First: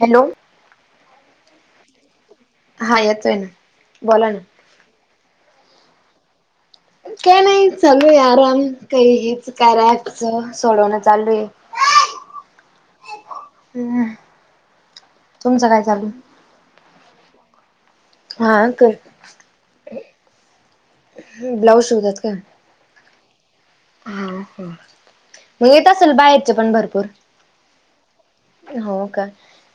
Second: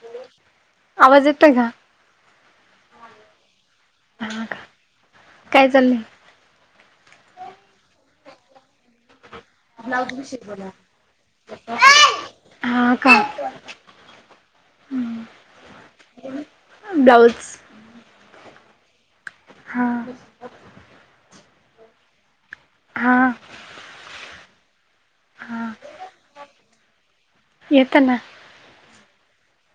Hello आवाज येतोय का? हा येतोय ना बोला ना. हा का काय चाललंय? काय नाही चालू आहे आराम काही हेच. कर्याकचं सोडवणं चालूये. हा का हम्म, हम्म तुमचं काय चालू? ब्लाऊज. हा हा कर. हा. हम् ब्लाऊज शीवतात का? हा. हा, म हा येत असेल बाहेरचे पण भरपूर? येत ना हो का,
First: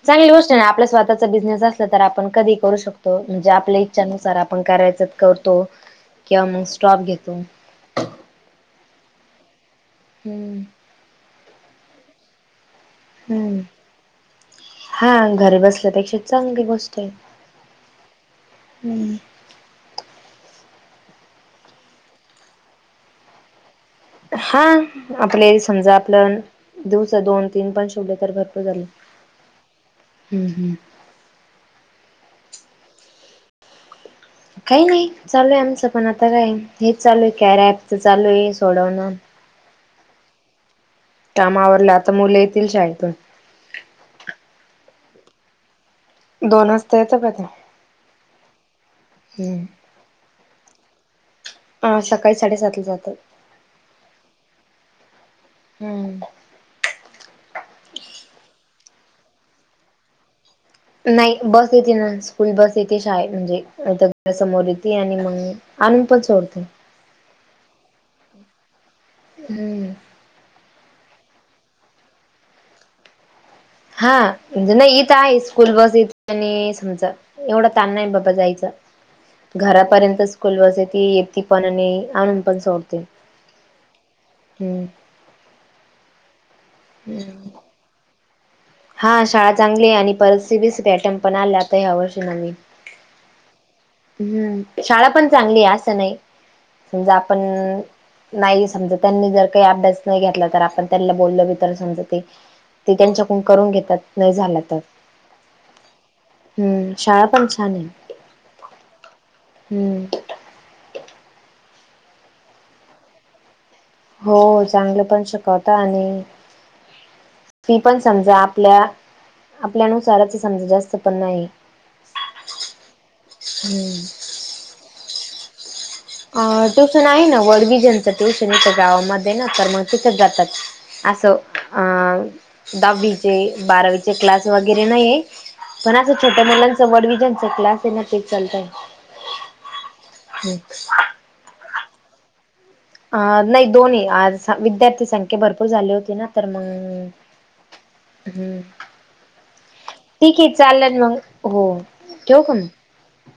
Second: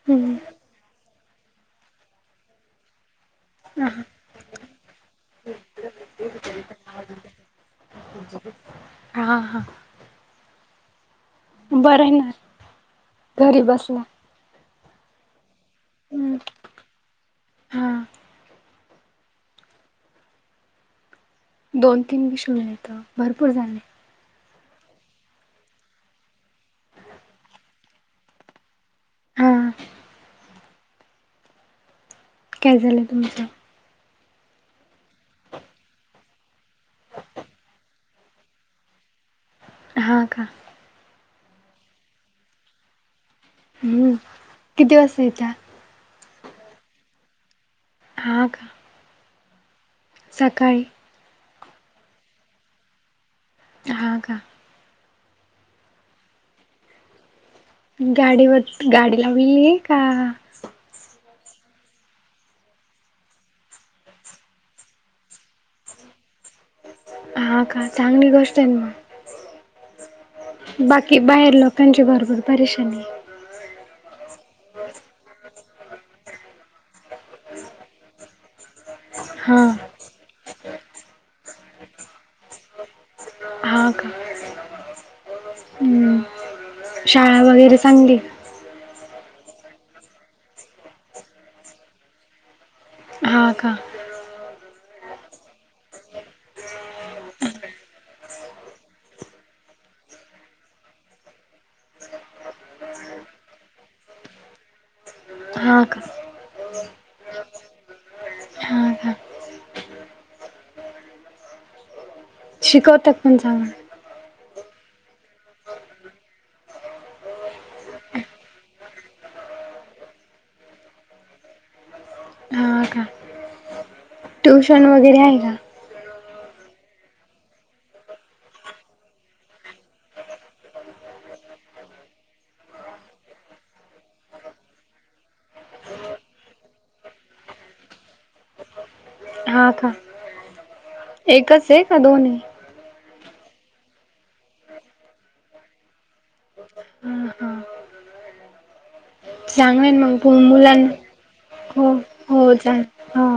चांगली हम्म गोष्ट आहे आपल्या स्वतःचा बिझनेस असला तर आपण कधी करू शक म्हणजे आपल्या हा इच्छानुसार आपण करायच करतो किंवा मग स्टॉप घेतो. [inaudible] हा हा. हम्म. बरं हाय ना. घरी हम्म, बसला हा घरी बस त्यापेक्षा हम्म चांगली गोष्ट आहे, हा हम्. दोन-तीन बी शीवले भरपूर झाले. हा आपले समजा आपलं दिवसा दोन-तीन पण शिवले तर भरपूर झाले. हा. हम् हम्. काय झालं तुमचं? काई नाई चालूय आमचं पण आता काये हेच चालू आहे कार्य एपचं चालूये सोडवणं. हा का? काम आवरलं आता मुलं येतील शाळेतून. हम्म किती वाजता येता? दोन वाजता येता [unintelligible] हा का? हम्म. सकाळी. हा सकाळी साडेसातला जातात. हा का? [inaudible] हम्म. गाडीवर गाडी हविये का? नाही बस येते ना स्कूल बस येते शाळे म्हणजे ईथ घरा समोर येते आणि मंग. आणुन पण सोडते. हा का? चांगली गोष्ट ये ना. हम्म. बाकी बाहेर लोकांची भरपूर परेशानी. हा म्हणजे नाई इथं आहे स्कूल बस येती आणि समजा एवढा तान नाई बाबा जायचा हा. घरापर्यंतच् स्कूल बस येती येती पण अनी आणून पण सोडते हा का? हम्म. हम्म. हम्. [unintelligible] वगैरे सांगी. हा शाळा चांगलीय आणि परत सि बी सी पॅटर्न पण आला आता ह्या वर्षी नवीन. का? हा का? हम्म शाळा पण चांगलीय असं नाई समजा आपण् नाई समजा, त्यांनी जर काई अभ्यास नाई घेतला तर आपण त्यांनला बोललो बी तर समजा ते ते त्यांच्याकून करून घेतात नाई झाला तर. हा का. हम्म शाळा पण छान आहे. हा का? हम्म. शिकवत्यात पण चांगलं. हो चांगलं पण शिकवता आणि फी पण समजा आपल्या आपल्यानुसाराच समजा जास्त पण नाही, हा का? हम्म. ट्युशन वगैरे आहे का? अ ट्युशन आहे ना [unintelligible] ज्यांचं ट्युशन आहे गावामध्ये ना तर मग तिथंच जातात. असं अं दहावीचे, बारावीचे क्लास वगैरे नाहीये. पण असं छोट्या मुलांचं वड विजांचा क्लास आहे ना ते चालतात. हा का? एकच आहे का दोनय? अ नाही दोनय आज विद्यार्थी संख्या भरपूर झाली होती ना तर मग हा हा. हम्म. चांगलं मग ठीक आहे मुलांना चालेल मग हो ठेवू का हो मग? चां हो.